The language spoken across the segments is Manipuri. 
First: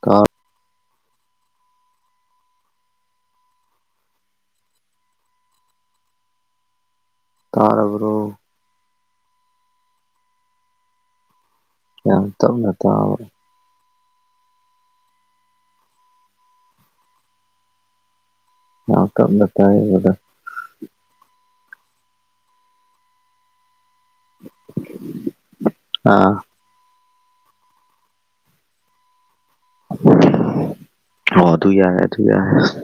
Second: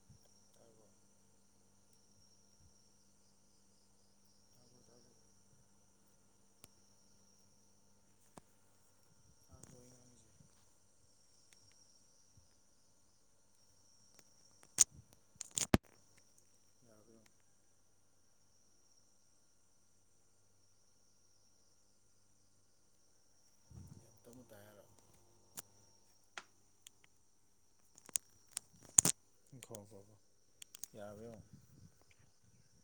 ꯀꯥꯎ ꯇꯥꯔꯕꯣ ꯇꯥꯕ꯭ꯔꯣ ꯇꯥꯕ꯭ꯔꯣ ꯇꯥꯗ꯭ꯔꯣ ꯑꯩ ꯉꯥꯡꯉꯤꯁꯦ ꯌꯥꯔꯕ ꯌꯦꯡꯉꯣ ꯌꯥꯝ ꯇꯥꯔꯕꯔꯣ [unintelligible] ꯌꯥꯝ ꯇꯞꯅ ꯇꯥꯕ [unintelligible] ꯇꯞꯅ ꯇꯥꯏ ꯍꯥꯏꯔꯣ ꯑꯥ ꯎꯝ ꯈꯣ ꯍꯣ ꯍꯣ ꯌꯥꯔꯕ ꯌꯦꯡꯉꯣ ꯊꯨ ꯌꯥꯏꯁ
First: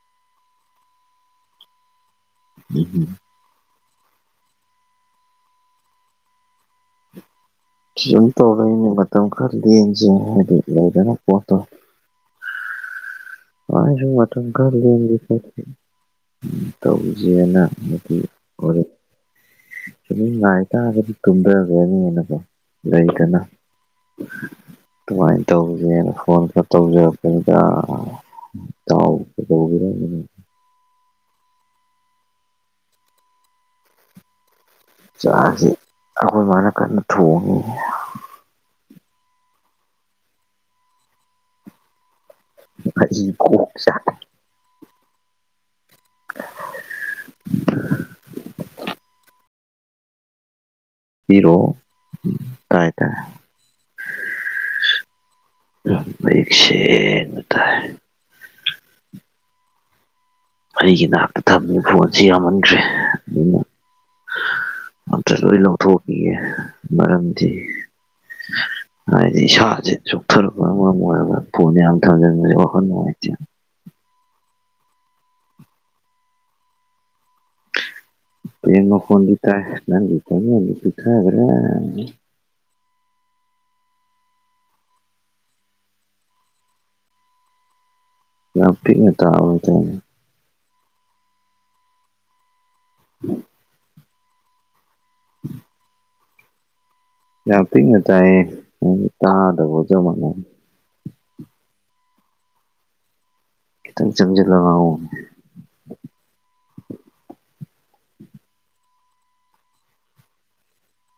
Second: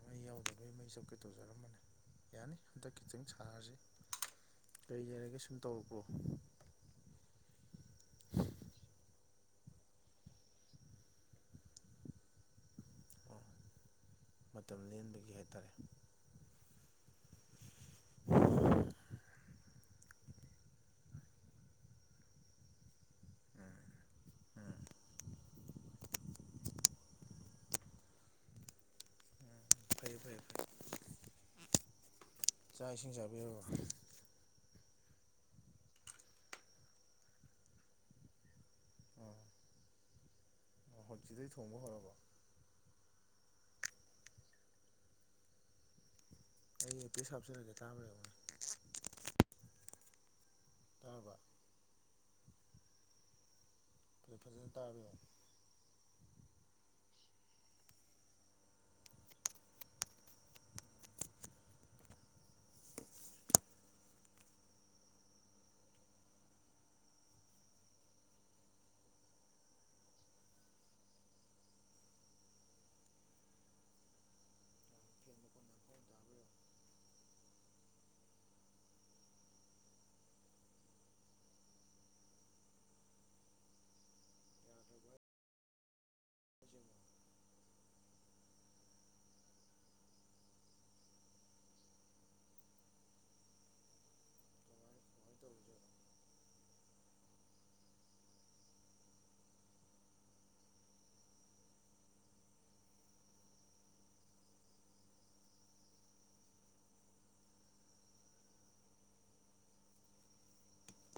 ꯑ ꯃꯩ ꯌꯥꯎꯗꯕꯩ ꯃꯩ ꯆꯞꯀꯦ ꯇꯧꯖꯔꯝꯕꯅꯦ ꯌꯥꯅꯤ ꯍꯟꯗꯛ ꯈꯤꯇꯪ ꯆꯪ ꯊꯥꯔꯁꯤ ꯀꯔꯤ ꯂꯩꯔꯒꯦ ꯁꯨꯝ ꯇꯧꯔꯛꯄ꯭ꯔꯣ ꯁꯤꯌꯨꯝ ꯇꯧꯔꯛꯏꯅꯦ ꯃꯇꯝ ꯈꯔ ꯂꯦꯟꯁꯦ ꯍꯥꯏꯗꯤ ꯂꯩꯗꯅ ꯄꯣꯠꯇꯣ ꯑꯣ ꯋꯥꯏ ꯍꯥꯏꯕ ꯃꯇꯝ ꯈꯔ ꯂꯦꯟꯒꯦ ꯂꯦꯟꯕꯒꯤ ꯈꯣꯠꯀꯦ ꯍꯥꯏꯇꯥꯔꯦ ꯎꯝ ꯇꯧꯖꯦꯅ ꯃꯗꯤ ꯑꯣꯔꯦ ꯑꯗꯨꯝ ꯉꯥꯏꯇꯥꯕꯅꯤ ꯇꯨꯝꯗꯒ꯭ꯔꯅꯦꯅꯀꯣ ꯂꯩꯗꯅ ꯎꯝ ꯀꯃꯥꯏ ꯇꯧꯔꯤꯒꯦꯅ ꯐꯣꯟꯒ ꯇꯧꯖꯔꯛꯄꯅꯤꯗ ꯏꯇꯥꯎ ꯀꯩꯗꯧꯔꯤꯒꯦ ꯐꯔꯦ ꯐꯔꯦ ꯆꯥꯛ ꯏꯁꯤꯡ ꯆꯥꯕꯤꯔꯕꯥ ꯆꯥꯁꯤ ꯑꯈꯣꯏ ꯃꯥꯅ ꯀꯟꯅ ꯊꯣꯡꯉꯤ ꯑꯥ ꯍꯧꯖꯤꯗꯩ ꯊꯣꯡꯕ ꯍꯧꯔꯕꯣ ꯃꯔꯤ ꯀꯣꯛ ꯆꯥꯛ ꯑꯦ ꯑꯩ ꯑꯦꯌꯔꯄꯤꯁ ꯍꯥꯞꯆꯤꯟꯂꯤꯖꯦ ꯇꯥꯕ꯭ꯔ ꯌꯦꯡꯉꯣꯅꯦ ꯇꯥꯔꯕ ꯍꯤꯔꯣ ꯎꯝ ꯇꯥꯏ ꯇꯥꯏ꯫ ꯐꯖꯅ ꯇꯥꯔꯕ ꯌꯦꯡꯉꯣ꯫ ꯃꯌꯦꯛ ꯁꯦꯡꯅ ꯇꯥꯏ ꯑꯩꯒꯤ ꯅꯥꯛꯇ ꯊꯝꯃꯤ ꯐꯣꯟꯁꯤ ꯌꯥꯝꯃꯟꯗ꯭ꯔꯦ ꯑꯗꯨꯅ꫰꫰ ꯑꯝꯇ ꯂꯣꯏ ꯂꯧꯊꯣꯛꯈꯤꯒꯦ ꯃꯔꯝꯗꯤ꯫ ꯍꯥꯏꯗꯤ ꯏꯁꯥꯁꯦ ꯆꯣꯛꯊꯔꯛꯄꯅ ꯃꯔꯝ ꯑꯣꯏꯔꯒ ꯐꯣꯜ ꯌꯥꯝ ꯊꯥꯖꯤꯟꯕꯁꯦ ꯋꯥꯈꯜ ꯅꯨꯡꯉꯥꯏꯇꯦ꯫ ꯌꯦꯡꯉꯣ ꯐꯦꯟ ꯃꯈꯣꯟ ꯌꯥꯝ ꯍꯧꯅ ꯇꯥꯕ꯭ꯔꯥ ꯌꯦꯡꯉꯣ ꯌꯦꯟ ꯃꯈꯣꯟꯗꯤ ꯇꯥꯏ ꯅꯪꯒꯤ ꯈꯣꯟꯖꯦꯟꯗꯤ ꯄꯤꯛꯊꯒꯔꯦ꯫ ꯌꯥꯗ꯭ꯔꯕ ꯍꯥꯏꯁꯦ ꯌꯦꯡꯉꯣ ꯌꯥꯝ ꯄꯤꯛꯅ ꯇꯕꯥ ꯍꯥꯏꯇꯔꯦ꯫ [inaudible] ꯀꯃꯥꯏ ꯀꯃꯥꯏ ꯇꯧꯔꯤꯖꯥꯠꯅꯣ [inaudible] ꯌꯥꯝ ꯄꯤꯛꯅ ꯇꯥꯌꯦ ꯇꯥꯗꯕꯒ ꯆꯞ ꯃꯅꯥꯔꯦ꯫ ꯈꯤꯇꯪ ꯆꯪꯖꯟꯂ ꯉꯥꯡꯉꯣ꯫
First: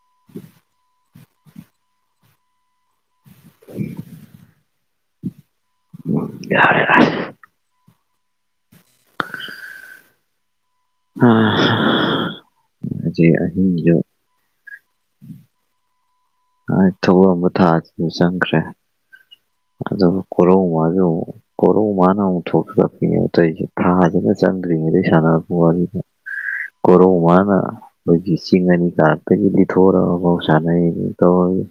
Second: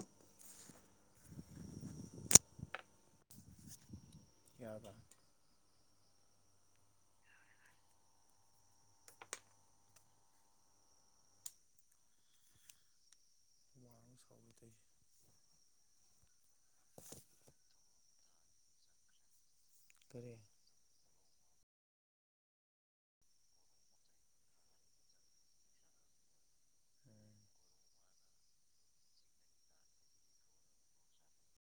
[inaudible] [inaudible] ꯀꯤꯌꯥꯗ [inaudible] ꯑꯥ [unintelligible] ꯑꯍꯤꯡꯖꯦ [inaudible] ꯃꯥꯏ ꯊꯕꯛ ꯑꯃ ꯊꯥꯕꯁꯤꯁꯨ ꯆꯪꯈ꯭ꯔꯦ ꯑꯗꯣ ꯀꯔꯤ꯫ [unintelligible] ꯀꯣꯔꯧ ꯃꯥꯅ ꯑꯃꯨꯛ ꯊꯣꯛꯆꯟꯂꯛꯄꯤꯅꯦ ꯇꯣꯏꯁꯤ ꯊꯥꯁꯤꯅ ꯆꯪꯗ꯭ꯔꯤꯉꯩꯗꯩ ꯁꯥꯟꯅꯔꯛꯄ ꯋꯥꯔꯤꯅꯤ꯫ ꯀꯣꯔꯧ ꯎꯝ ꯃꯥꯅ ꯑꯩꯈꯣꯏꯒꯤ ꯆꯤꯡ ꯑꯅꯤ ꯀꯥꯔꯛꯇꯒꯤ ꯂꯤꯊꯣꯔꯛꯑꯕꯧ ꯁꯥꯟꯅꯩ ꯇꯧꯔꯅꯤ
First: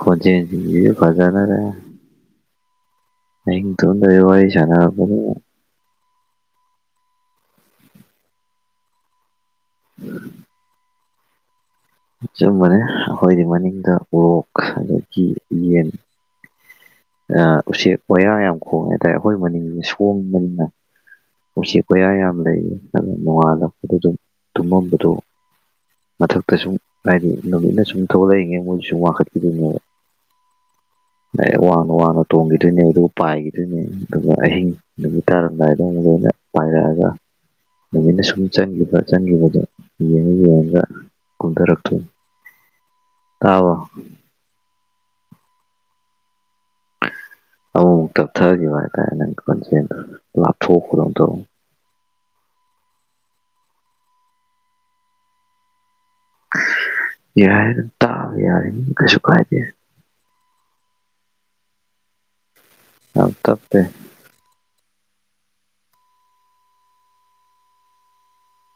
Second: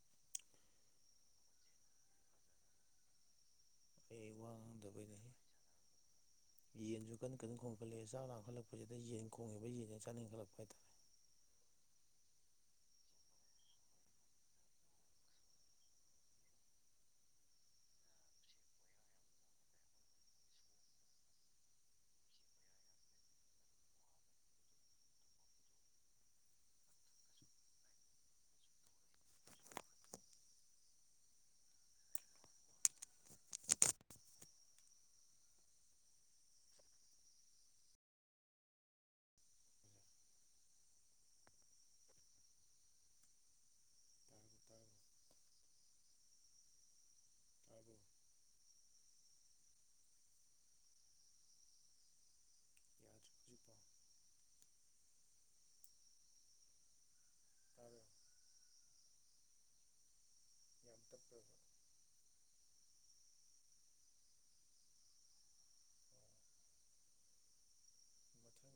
ꯈꯣꯟꯖꯦꯟꯁꯤꯗꯤ ꯐꯖꯗꯔꯦ꯫ ꯑꯍꯤꯡ ꯇꯨꯝꯃꯥꯝꯗꯥꯏꯗ ꯑꯩ ꯋꯥ ꯋꯥꯔꯤ ꯁꯟꯅꯔꯛꯄꯕꯨ ꯉꯥꯡꯗꯕꯩꯅꯦꯍꯦ ꯌꯦꯟꯁꯨ ꯀꯟꯅ ꯀꯟꯅ ꯈꯣꯡꯈꯠꯂꯛꯑꯦ ꯆꯥꯛ ꯂꯥꯡꯈꯠꯂꯛꯄꯁꯤꯗ ꯌꯦꯟ ꯈꯣꯡꯉꯤꯕ ꯌꯦꯟ ꯆꯅꯤꯡꯟꯈꯠꯂꯛꯄ ꯍꯥꯏꯇꯥꯥꯔꯦ꯫ ꯆꯞ ꯃꯅꯩ ꯑꯩꯈꯣꯏꯗꯤ ꯃꯅꯤꯡꯗ ꯎꯔꯣꯛ ꯑꯗꯒꯤ ꯌꯦꯟ꯫ ꯎꯆꯦꯛ ꯋꯥꯌꯥ ꯌꯥꯝ ꯈꯣꯡꯉꯦ ꯍꯥꯏꯇꯥꯔꯦ ꯑꯩꯈꯣꯏ ꯃꯅꯤꯡꯁꯦ ꯁꯣꯡꯕꯅꯤꯅ ꯎꯆꯦꯛ ꯋꯥꯌꯥ ꯌꯥꯝ ꯂꯩꯌꯦ ꯑꯗꯨꯅ ꯅꯣꯡꯉꯥꯜꯂꯛꯄ ꯑꯗꯨꯝ ꯇꯨꯝꯃꯝꯕꯗꯨ ꯃꯊꯥꯛꯇ ꯁꯨꯝ ꯍꯥꯏꯗꯤ ꯅꯨꯃꯤꯠꯅ ꯁꯨꯝ ꯊꯣꯛꯂꯛꯏꯉꯩ ꯃꯣꯏꯁꯨ ꯁꯨꯝ ꯋꯥꯡꯈꯠꯄꯤꯗꯣꯏꯅꯦꯕ꯫ ꯗꯥꯏꯔꯦꯛ ꯋꯥꯡꯅ ꯋꯥꯡꯅ ꯇꯣꯡꯒꯤꯗꯣꯏꯅꯦ ꯑꯗꯨꯒ ꯄꯥꯏꯒꯤꯗꯣꯏꯅꯦꯕ ꯑꯗꯨꯒ ꯑꯍꯤꯡ ꯅꯨꯃꯤꯠ ꯇꯥꯔꯝ ꯗꯥꯏꯗ ꯑꯃꯨꯛ ꯂꯣꯏꯅ ꯄꯥꯏꯔꯑꯒ ꯅꯨꯃꯤꯠꯅ ꯁꯨꯝ ꯆꯪꯒꯤꯕ ꯆꯪꯒꯤꯕꯗꯨ ꯌꯦꯡꯉ ꯌꯦꯡꯉꯒ꯫ ꯀꯨꯝꯗꯔꯛꯇꯣꯏꯅꯤ ꯇꯥꯕꯣ꯫ ꯑꯃꯨꯨꯛ ꯇꯞꯊꯈꯤꯕ ꯍꯥꯏꯇꯥꯔꯦ ꯅꯪꯒꯤ ꯈꯣꯟꯖꯦꯟ ꯗꯨ ꯂꯥꯞꯊꯣꯛꯄꯗꯧ ꯇꯧꯕ ꯌꯥꯔꯦ ꯑꯗꯨꯜ ꯇꯥꯕ ꯌꯥꯔꯤꯝꯅꯤꯅ ꯀꯩꯁꯨ ꯀꯥꯏꯗꯦ꯫ [inaudible] ꯌꯥꯝ ꯇꯞꯄꯦ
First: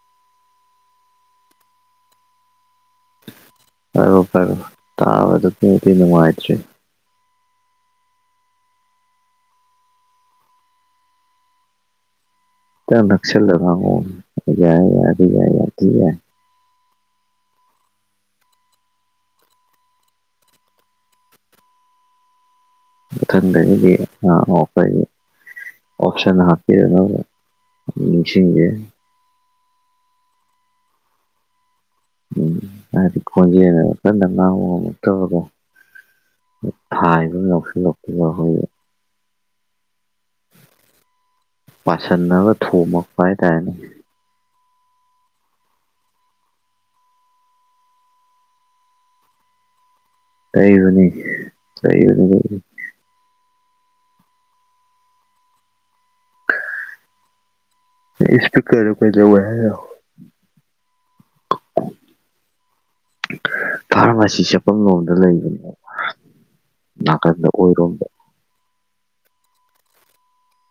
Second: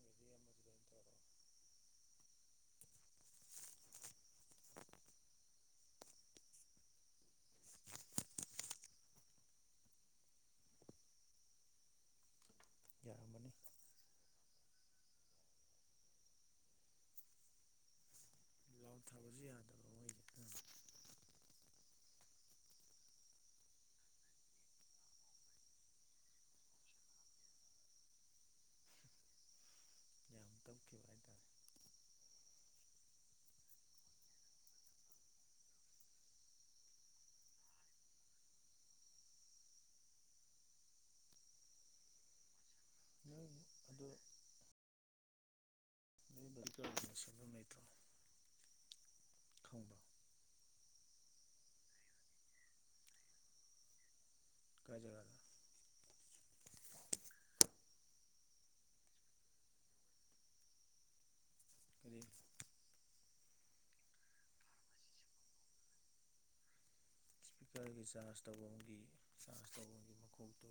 ꯃꯊꯪꯒꯤꯗꯤ ꯑꯃꯗꯨꯗ ꯑꯣꯏꯅ ꯇꯧꯔꯛꯑꯣ ꯄꯥꯏꯔꯛꯑꯣ ꯄꯥꯏꯔꯛꯑꯣ ꯇꯥꯕꯗꯗꯤ ꯅꯨꯡꯉꯥꯏꯇ꯭ꯔꯦ꯫ ꯈꯔꯌꯥꯝ ꯌꯥꯔꯝꯃꯅꯤ ꯅꯥꯛꯁꯤꯜꯂ ꯉꯥꯡꯉꯛꯑꯣ ꯌꯥꯏ ꯌꯥꯏ ꯑꯗꯨ ꯌꯥꯏ ꯌꯥꯝ ꯊꯤꯟ ꯌꯥꯏ꯫ ꯂꯥꯎ ꯊꯥꯕꯁꯨ ꯌꯥꯗꯕ [unintelligible] ꯃꯊꯪꯗꯒꯤꯗꯤ ꯑꯥ ꯑꯣ ꯐꯩ꯫ ꯑꯣꯞꯁꯟ ꯍꯥꯥꯞꯄꯦ [unintelligible] ꯅꯤꯡꯁꯤꯡꯗꯦ꯫ ꯌꯥꯝ ꯀꯞꯈꯤꯕꯅꯤ ꯍꯥꯏꯇꯥꯔꯦ꯫ ꯎꯝ ꯃꯥꯗꯤ ꯈꯣꯟꯖꯦꯟꯅ ꯀꯟꯅ ꯉꯥꯡ ꯉꯝꯃꯛ ꯇꯕꯗꯣ꯫ ꯈꯥꯏꯕ ꯑꯝ ꯌꯥꯎꯁꯤꯜꯂꯛ ꯄꯗꯣ [unintelligible] ꯄꯥꯁꯤꯟꯂꯒ ꯊꯣꯝꯃꯒ ꯅꯣꯏ ꯑꯗꯨ꯫ [unintelligible] ꯈꯪꯕ꯭ꯔꯣ ꯇꯩꯕꯅꯤ [unintelligible] ꯀꯥꯏ ꯖꯒꯥꯗ ꯅꯪ ꯏꯁꯄꯤꯀꯔꯗꯣ ꯀꯩꯗꯧꯋꯤ ꯍꯥꯏꯅꯣ ꯀꯔꯤ ꯐꯥꯔꯃꯥꯁꯤ ꯆꯠꯐꯝ ꯂꯣꯝꯗ ꯂꯩꯕꯅꯦ ꯅꯥꯀꯟꯗ ꯑꯣꯏꯔꯣꯝꯗ ꯏꯁꯄꯤꯀꯔꯒꯤ ꯆꯥꯔꯁ ꯇꯧꯕꯝꯒꯤ ꯆꯥꯔꯖ ꯇꯧꯕꯝꯒꯤ ꯃꯈꯣꯛꯇꯣ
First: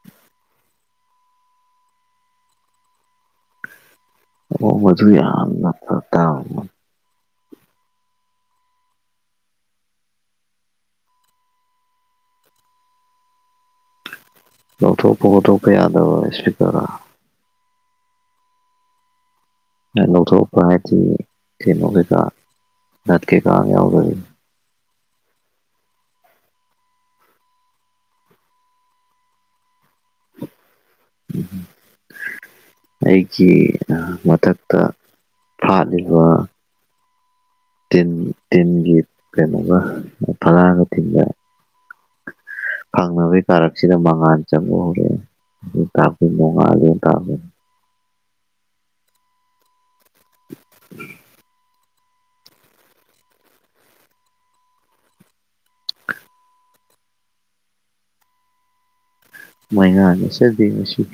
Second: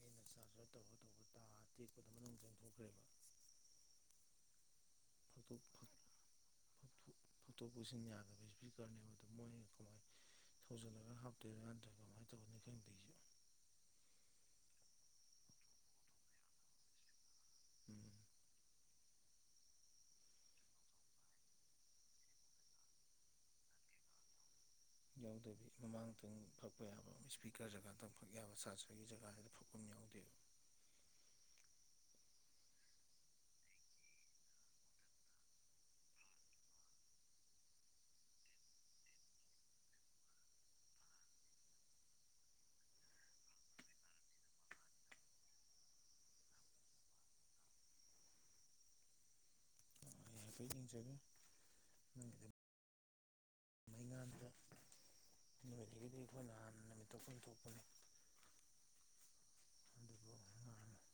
ꯑꯩꯅ [unintelligible] [unintelligible] ꯑꯣ ꯃꯗꯨ ꯌꯥꯝꯅ ꯐꯔꯛ ꯇꯥꯕꯅꯤ ꯐꯣꯇꯣꯛ ꯄꯨꯁꯤꯟ ꯌꯥꯗꯕ ꯏꯁꯄꯤꯀꯔꯅꯦꯕꯗ ꯃꯣꯏꯅ ꯀꯃꯥꯏꯅ ꯁꯧꯖꯤꯜꯂꯒ ꯍꯥꯞꯇꯣꯏꯔꯥ ꯅꯠꯇ꯭ꯔꯒ ꯀꯃꯥꯏꯇꯧꯗꯣꯏꯅꯣ ꯈꯪꯗꯦ ꯑꯩꯁꯨ ꯂꯧꯊꯣꯛꯄ ꯈꯣꯊꯣꯛꯄ ꯌꯥꯗꯕ ꯏꯁꯄꯤꯀ꯭ꯔꯔꯥ ꯎꯝ ꯂꯧꯊꯣꯛꯄ ꯍꯥꯏꯗꯤ ꯀꯩꯅꯣ ꯀꯩꯀꯥ ꯅꯠ ꯀꯩꯀꯥ ꯌꯥꯎꯗꯕꯤ ꯌꯥꯎꯗꯕꯤ ꯃꯃꯥꯡꯗꯪ ꯐꯛꯄ ꯌꯥꯕ ꯏꯁꯄꯤꯀꯔ ꯖꯒꯥꯗꯪ ꯐꯛ ꯌꯥꯕ ꯁꯥꯔꯖꯔꯒꯤ ꯖꯒꯥ ꯍꯥꯏꯗ ꯐꯛꯐꯝ ꯑꯃ ꯌꯥꯎꯗꯦꯕ [inaudible] ꯑꯩꯒꯤ ꯃꯊꯛꯇ ꯐꯥꯠꯂꯤꯕ ꯇꯤꯟ ꯇꯤꯟꯒꯤ ꯀꯩꯅꯣꯒ ꯐꯛꯂꯥꯡꯒ ꯇꯤꯟꯕ ꯐꯥꯡꯅꯕꯩ ꯀꯥꯔꯛꯁꯤꯗ ꯃꯉꯥꯥꯟ ꯆꯪꯕ ꯍꯧꯔꯛꯑꯦ ꯑꯗꯨ ꯇꯥꯛꯄꯗꯤ ꯅꯣꯡꯉꯥꯜꯂꯦꯅ ꯇꯥꯛꯄꯅꯤ [unintelligible] ꯌꯦꯡꯖꯅꯤ ꯅꯪꯒꯤꯗꯤ ꯃꯩ ꯉꯥꯟꯗ ꯅꯣꯏꯗꯒꯤꯗꯤ ꯑꯩꯈꯣꯏꯅ ꯍꯥꯟꯅ ꯅꯨꯃꯤꯠꯊꯣꯛꯐꯝ ꯊꯣꯛꯄꯅꯤ ꯃꯩꯉꯥꯟꯗꯤ ꯑꯗꯨꯕꯨ [unintelligible]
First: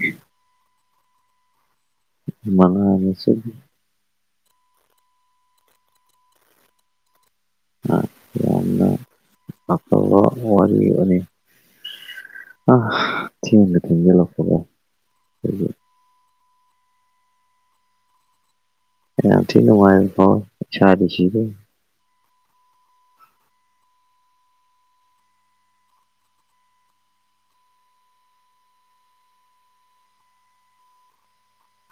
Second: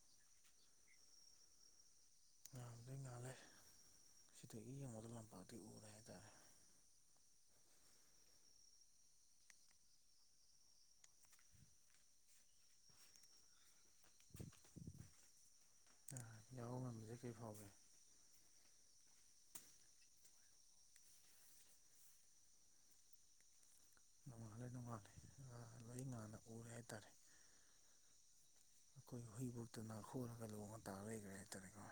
ꯉꯥꯟꯕꯗꯤ ꯃꯉꯥꯜ ꯉꯥꯜꯂꯦ ꯑꯁꯤꯗꯤ ꯁꯤꯗꯒꯤ ꯌꯦꯡꯕꯗ ꯂꯝꯄꯥꯛꯇꯤ ꯎꯔꯦ ꯍꯥꯏꯇꯥꯔꯦ ꯌꯥꯝꯅ ꯑꯐꯕ ꯋꯥꯔꯤ ꯑꯃꯅꯤ ꯑ ꯊꯦꯡꯅ ꯊꯦꯡꯖꯤꯟꯂꯛꯄꯅꯦ [unintelligible] ꯌꯥꯍꯧ ꯉꯟꯕꯖꯦ ꯀꯩ ꯐꯥꯎꯒꯦ ꯨꯌꯥꯝ ꯊꯤ ꯅꯨꯡꯉꯥꯏꯕ ꯐꯥꯎꯋꯤ ꯏꯁꯥꯥꯗꯤ ꯁꯤꯗꯧꯋꯤ ꯅꯣꯡꯉꯥꯜꯂꯦ ꯅꯣꯡꯉꯥꯜꯂꯦ ꯑꯥ ꯂꯣꯏ ꯉꯥꯟꯅ ꯎꯔꯦ ꯍꯥꯏꯇꯥꯔꯦ ꯑꯩꯈꯣꯏ ꯍꯨꯏꯕꯧꯇ ꯅꯈꯣꯔꯒ ꯂꯣꯡꯉꯥ ꯇꯥ ꯂꯩꯒ꯭ꯔꯦ ꯍꯥꯏꯇꯥꯔꯦꯀꯣ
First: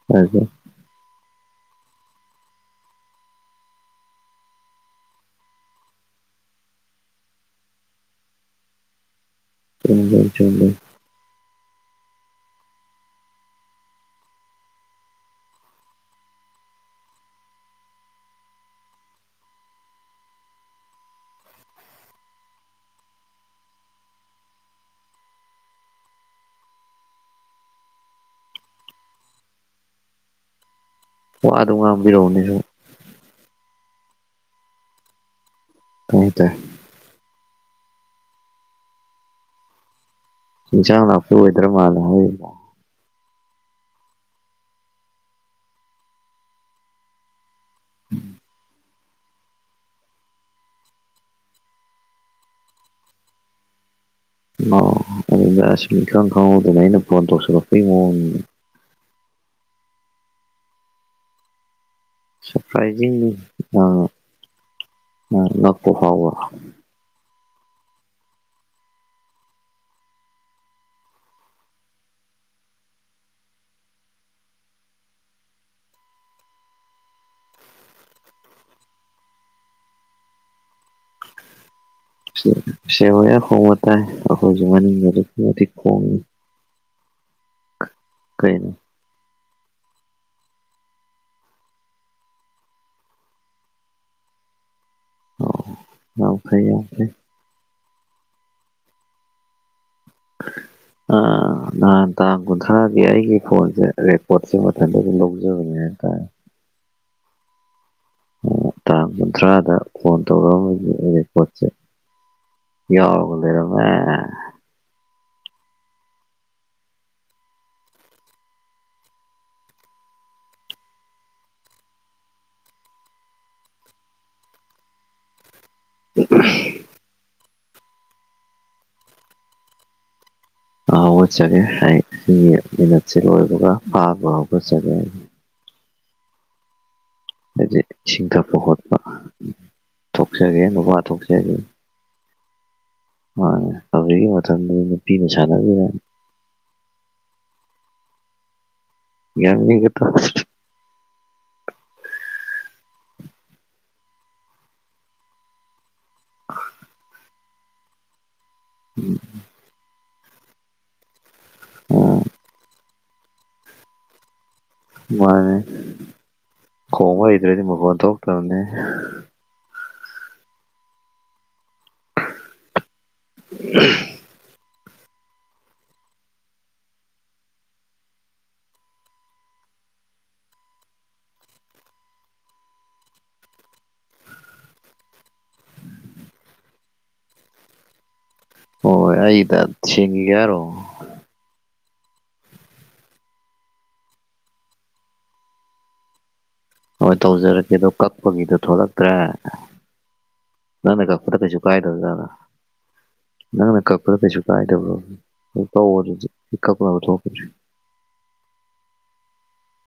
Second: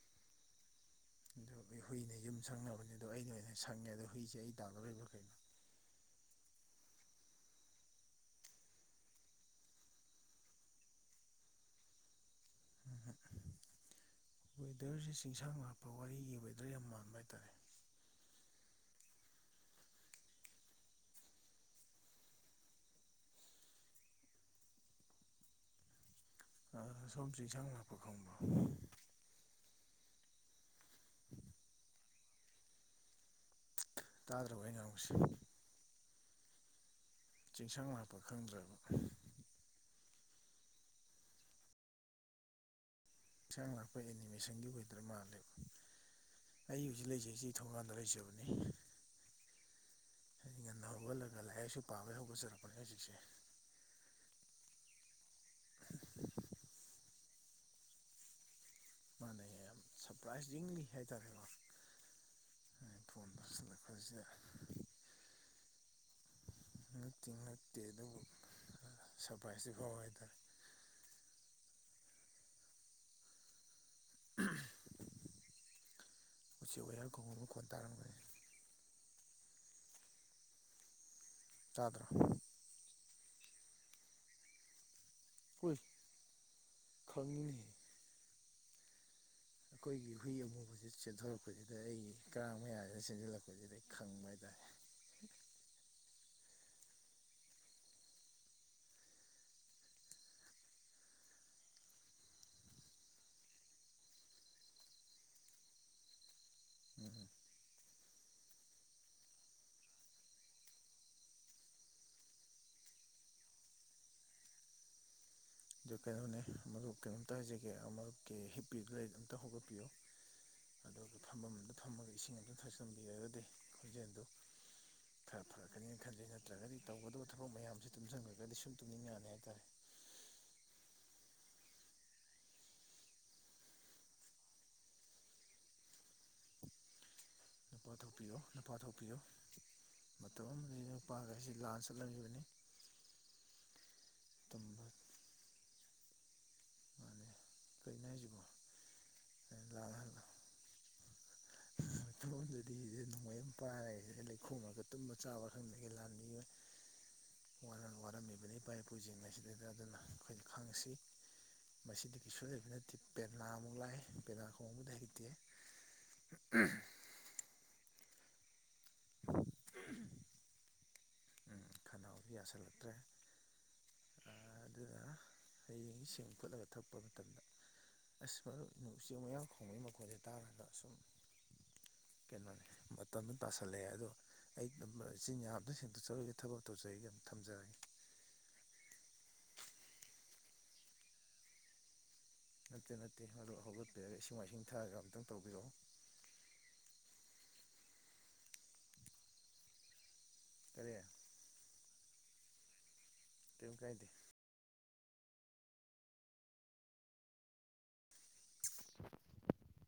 [unintelligible] ꯑꯗꯨ ꯑꯩ ꯍꯨꯏꯅ ꯌꯨꯝ ꯁꯪꯅꯕꯅꯤ ꯑꯗꯣ ꯑꯩꯩꯅ ꯑꯣꯏꯅ ꯁꯪꯉꯦ ꯑꯗꯣ ꯍꯨꯏꯁꯦ ꯑꯩ ꯇꯥꯗꯧꯔꯤꯕꯥ ꯀꯩꯅꯣ ꯆꯨꯝꯗꯣꯏꯟ ꯆꯨꯝꯗꯣꯏꯟ ꯎꯝ ꯋꯦꯗꯔꯁꯦ ꯆꯤꯡꯁꯥꯡ ꯂꯥꯛꯄ ꯋꯥꯔꯤꯒꯤ ꯋꯦꯗꯔ ꯌꯥꯝ ꯃꯥꯟꯕ ꯍꯥꯏꯇꯥꯔꯦ ꯑ ꯁꯣꯝ ꯆꯤꯡꯁꯥꯡ ꯂꯥꯛꯄ ꯈꯪꯕ꯭ꯔꯣ ꯋꯥ ꯑꯗꯨꯝ ꯉꯥꯡꯕꯤꯔꯛꯎꯅꯦ ꯁꯨꯝ ꯇꯥꯗ꯭ꯔꯣ ꯑꯩꯅ ꯉꯥꯡꯕꯁꯤ ꯇꯥꯏ ꯇꯥꯏ ꯆꯤꯡꯁꯥꯡ ꯂꯥꯛꯄ ꯈꯪꯗ꯭ꯔꯕ ꯆꯤꯡꯁꯥꯡ ꯂꯥꯛꯄ ꯋꯦꯗ꯭ꯔ ꯃꯥꯜꯂꯦ ꯍꯥꯏꯔꯤꯕ ꯆꯤꯡꯁꯥꯡ ꯂꯥꯛꯄ ꯑꯦꯅꯤꯃꯦꯁꯟꯒꯤ ꯋꯦꯗ꯭ꯔ ꯃꯥꯜꯂꯦꯕ ꯑꯩ ꯍꯧꯖꯤꯛ ꯂꯩꯖꯩꯁꯤ ꯊꯣꯡꯒꯥꯟꯗ ꯂꯩꯖꯕꯅꯤ ꯍꯥꯏꯗꯤ ꯉꯟꯅ ꯍꯧꯒꯠꯂꯒ ꯂꯥꯏꯔꯤꯛ ꯂꯥꯏꯁꯨ ꯄꯥꯕꯩ ꯍꯧꯒꯠꯆꯔꯛꯄꯅꯦ ꯑꯩ ꯍꯧꯖꯤꯛꯁꯦ [unintelligible] ꯑꯗꯨꯗ [unintelligible] ꯏꯈꯪ ꯈꯪꯍꯧꯗꯕ ꯑꯩꯅ ꯐꯣꯟ ꯇꯧꯁꯟꯂꯛꯄꯩ ꯃꯑꯣꯡꯅꯤꯅꯦ ꯃꯥꯅꯦ ꯌꯥꯝ ꯁꯔꯄ꯭ꯔꯥꯏꯖꯤꯡꯂꯤ ꯍꯥꯏꯇꯥꯔꯦꯀꯣ ꯑꯩ ꯁꯔꯄ꯭ꯔꯥꯏꯖꯤꯡꯂꯤ ꯐꯣꯟ [unintelligible] ꯉꯛꯄ ꯐꯥꯎꯕ ꯉꯛꯇꯤ ꯉꯛꯇꯦ ꯑꯗꯨꯕꯨ ꯁꯔꯄꯔꯥꯏꯁꯇꯤ ꯐꯥꯎꯕ ꯍꯥꯏꯇꯥꯔꯦ ꯎꯆꯦꯛ ꯋꯥꯌꯥ ꯈꯣꯡꯕ ꯃꯈꯣꯟ ꯇꯥꯔꯝꯒꯅꯤ ꯇꯥꯗ꯭ꯔꯣ ꯎꯆꯦꯛ ꯋꯥꯌꯥ ꯈꯣꯡꯕ ꯇꯥꯏ ꯑꯩꯈꯣꯏꯖꯨ ꯃꯅꯤꯡꯗ [unintelligible] ꯈꯣꯡꯉꯤ ꯈꯪꯅꯤ ꯀꯩꯅꯣ ꯑꯩꯈꯣꯏꯒꯤ ꯍꯨꯏ ꯑꯃꯨꯕꯖꯤ ꯆꯦꯟꯊꯣꯔꯛꯄꯖꯤꯗ ꯑꯩꯒꯤ ꯀꯔꯥꯡ ꯃꯌꯥꯖꯤꯗ ꯆꯦꯟꯖꯤꯟꯂꯛꯄꯖꯤꯗ ꯑꯩ ꯈꯪꯕ ꯍꯥꯏꯇꯥꯔꯦ ꯑꯣ ꯌꯥꯝ ꯐꯩꯩ ꯑꯗꯨꯗꯤ ꯑꯥ ꯑꯥ ꯅꯍꯥꯟ ꯇꯥꯡ ꯀꯨꯟꯊ꯭ꯔꯥꯗꯤ ꯑꯩꯒꯤ ꯐꯣꯟꯖꯦ ꯔꯦꯀꯣꯔꯠꯁꯦ ꯃꯊꯟꯇ ꯑꯗꯨꯝ ꯂꯧꯖꯕꯅꯦ ꯍꯥꯏꯇꯥꯔꯦ [unintelligible] ꯑꯣ ꯇꯥꯡ ꯀꯨꯟꯊ꯭ꯔꯥꯗ ꯐꯣꯟ [unintelligible] ꯔꯦꯀꯣꯔꯠꯁꯦ ꯌꯥꯎꯔꯒ ꯂꯩꯔꯝꯃꯦ ꯑꯗꯨ ꯀꯩꯅꯣꯅꯦ ꯃꯔꯨꯞ ꯀꯩꯅꯣꯝꯇ ꯍꯥꯏꯖꯒꯦ ꯃꯔꯨꯞꯀꯤ ꯍꯤꯞꯄꯤꯗꯨ ꯂꯩꯗꯨ ꯑꯝꯇ ꯍꯧꯒꯠꯄꯤꯌꯨ ꯑꯗꯨꯒ ꯊꯝꯐꯝꯝꯗ ꯊꯝꯃꯒ ꯏꯁꯤꯡ ꯑꯝꯇ ꯊꯛꯆꯟꯕꯤꯔꯗꯤ ꯈꯣꯟꯖꯦꯜꯗꯨ ꯈꯔ ꯐꯔꯛꯀꯅꯤꯅ ꯈꯟꯖꯩ ꯅꯠꯇ꯭ꯔꯒꯗꯤ ꯇꯧꯒꯗꯕ ꯊꯕꯛ ꯃꯌꯥꯝꯁꯦ ꯇꯨꯝꯁꯤꯟꯈ꯭ꯔꯒꯗꯤ ꯁꯨꯝ ꯇꯨꯝꯅꯤꯡꯉꯛꯑꯅꯤ ꯍꯥꯏꯇꯥꯔꯦ ꯍꯧꯒꯠꯆꯒꯦ ꯑꯩ ꯁꯤꯒꯤ ꯃꯤꯅꯠꯁꯦ ꯂꯣꯏꯕꯒ ꯄꯥꯕ ꯍꯧꯒꯠꯆꯒꯦ ꯍꯥꯏꯗꯤ ꯅꯨꯄꯥ ꯏꯁꯤꯡ ꯊꯣꯛꯄꯤꯌꯣ ꯊꯛꯄ ꯅꯨꯄꯥ ꯈꯣꯠꯄ ꯊꯣꯛꯄꯤꯌꯣ ꯃꯇꯝ ꯊꯣꯛꯆꯒꯦ ꯑꯃꯗ ꯅꯨꯄꯥ ꯅꯨꯄꯥꯒꯁꯤ ꯂꯥꯟ ꯆꯠꯂꯝꯃꯤꯕꯅꯤ ꯃꯅꯤ ꯍꯧꯖꯤꯛꯀꯤ ꯃꯇꯝꯗꯗꯤ ꯇꯨꯝꯕ ꯅꯨꯄꯤꯒ [unintelligible] ꯃꯥꯅꯤ ꯀꯩꯅꯣ ꯍꯥꯏꯖꯕꯣ ꯌꯥꯝꯅꯤꯒ [unintelligible] [unintelligible] ꯅꯣꯡꯃꯩ ꯑꯃ ꯄꯥꯔꯦ ꯂꯩꯈꯣꯝꯃꯒ ꯇꯨꯝꯕ ꯆꯥꯕꯥ ꯈꯪꯗꯒꯩ ꯂꯥꯟ ꯃꯤꯑꯣꯏ ꯋꯥꯔꯝꯃꯤꯕꯅꯤ ꯏꯄꯥ ꯏꯄꯨꯁꯤꯡ ꯑꯁꯤꯗꯩꯗ ꯑꯗꯨꯅ ꯑꯩꯈꯣꯏꯅ ꯈꯪꯁꯤ ꯃꯁꯤꯗꯒꯤ ꯀꯩꯁꯨ ꯂꯩꯕꯥ ꯅꯠꯇꯦ ꯄꯦꯅꯥꯥꯃꯨꯛ ꯂꯥꯏ ꯄꯦꯅꯥ ꯈꯣꯡꯕꯨꯗꯤ ꯍꯩꯇꯦ ꯃꯥꯅꯦ ꯑꯗꯨꯗꯤ ꯃꯈꯣꯟ [unintelligible] [unintelligible] ꯈꯅꯥꯎꯁꯨ ꯌꯥꯁꯜꯂꯛꯇ꯭ꯔꯦ ꯎ [inaudible] ꯑꯗꯨꯅ ꯍꯌꯦꯡ ꯁꯤꯡ ꯐꯨꯠꯂꯒ ꯊꯛꯄ ꯃꯇꯝꯗ ꯑꯁ ꯐꯖꯅ ꯎꯆꯦꯛ ꯎꯌꯥ ꯈꯣꯡꯕꯩ ꯃꯈꯣꯟꯁꯦ ꯇꯥꯔꯒ ꯑꯁꯨꯝ ꯀꯩꯅꯣꯅꯤ ꯃꯇꯝꯁꯨ ꯇꯥꯁꯜꯂꯛꯑꯦ ꯑꯗꯣ ꯑꯩ ꯆꯤꯟ ꯌꯥ ꯑꯝꯇ ꯁꯦꯡꯗꯣꯛꯆꯔꯨꯒꯦ ꯊꯕꯛ [unintelligible] ꯊꯝꯖꯔꯒꯦ ꯍꯣꯏ ꯑꯩꯗ [unintelligible] ꯅꯠꯇꯦ ꯅꯠꯇꯦ ꯑꯗꯣ ꯍꯧꯒꯠꯄꯤꯔꯒ ꯏꯁꯤꯡ ꯃꯥꯏꯁꯤꯡ ꯊꯥꯔꯒ ꯑꯝꯛꯇꯪ ꯇꯧꯕꯤꯔꯛꯑꯣ ꯍꯣꯏ ꯇꯧꯖꯔꯀꯦ ꯑꯗꯣ ꯀꯛꯄꯒꯤꯗꯣ ꯊꯣꯛꯂꯛꯇ꯭ꯔꯦ ꯀꯔꯤ ꯅꯪꯅ ꯀꯛꯄꯗ ꯀꯩꯁꯨ ꯀꯥꯏꯗꯕꯖꯠꯂꯥ ꯀꯔꯤꯝ ꯉꯪꯅ ꯀꯥꯏꯗꯦ ꯀꯛꯄꯗ ꯀꯩꯁꯨ ꯀꯥꯏꯗꯕ꯭ꯔꯣ ꯇꯧ ꯑꯗꯨꯗꯤ ꯑꯩ ꯀꯛꯅꯕ ꯊꯣꯈꯤꯗꯔ꯭ꯦ [inaudible]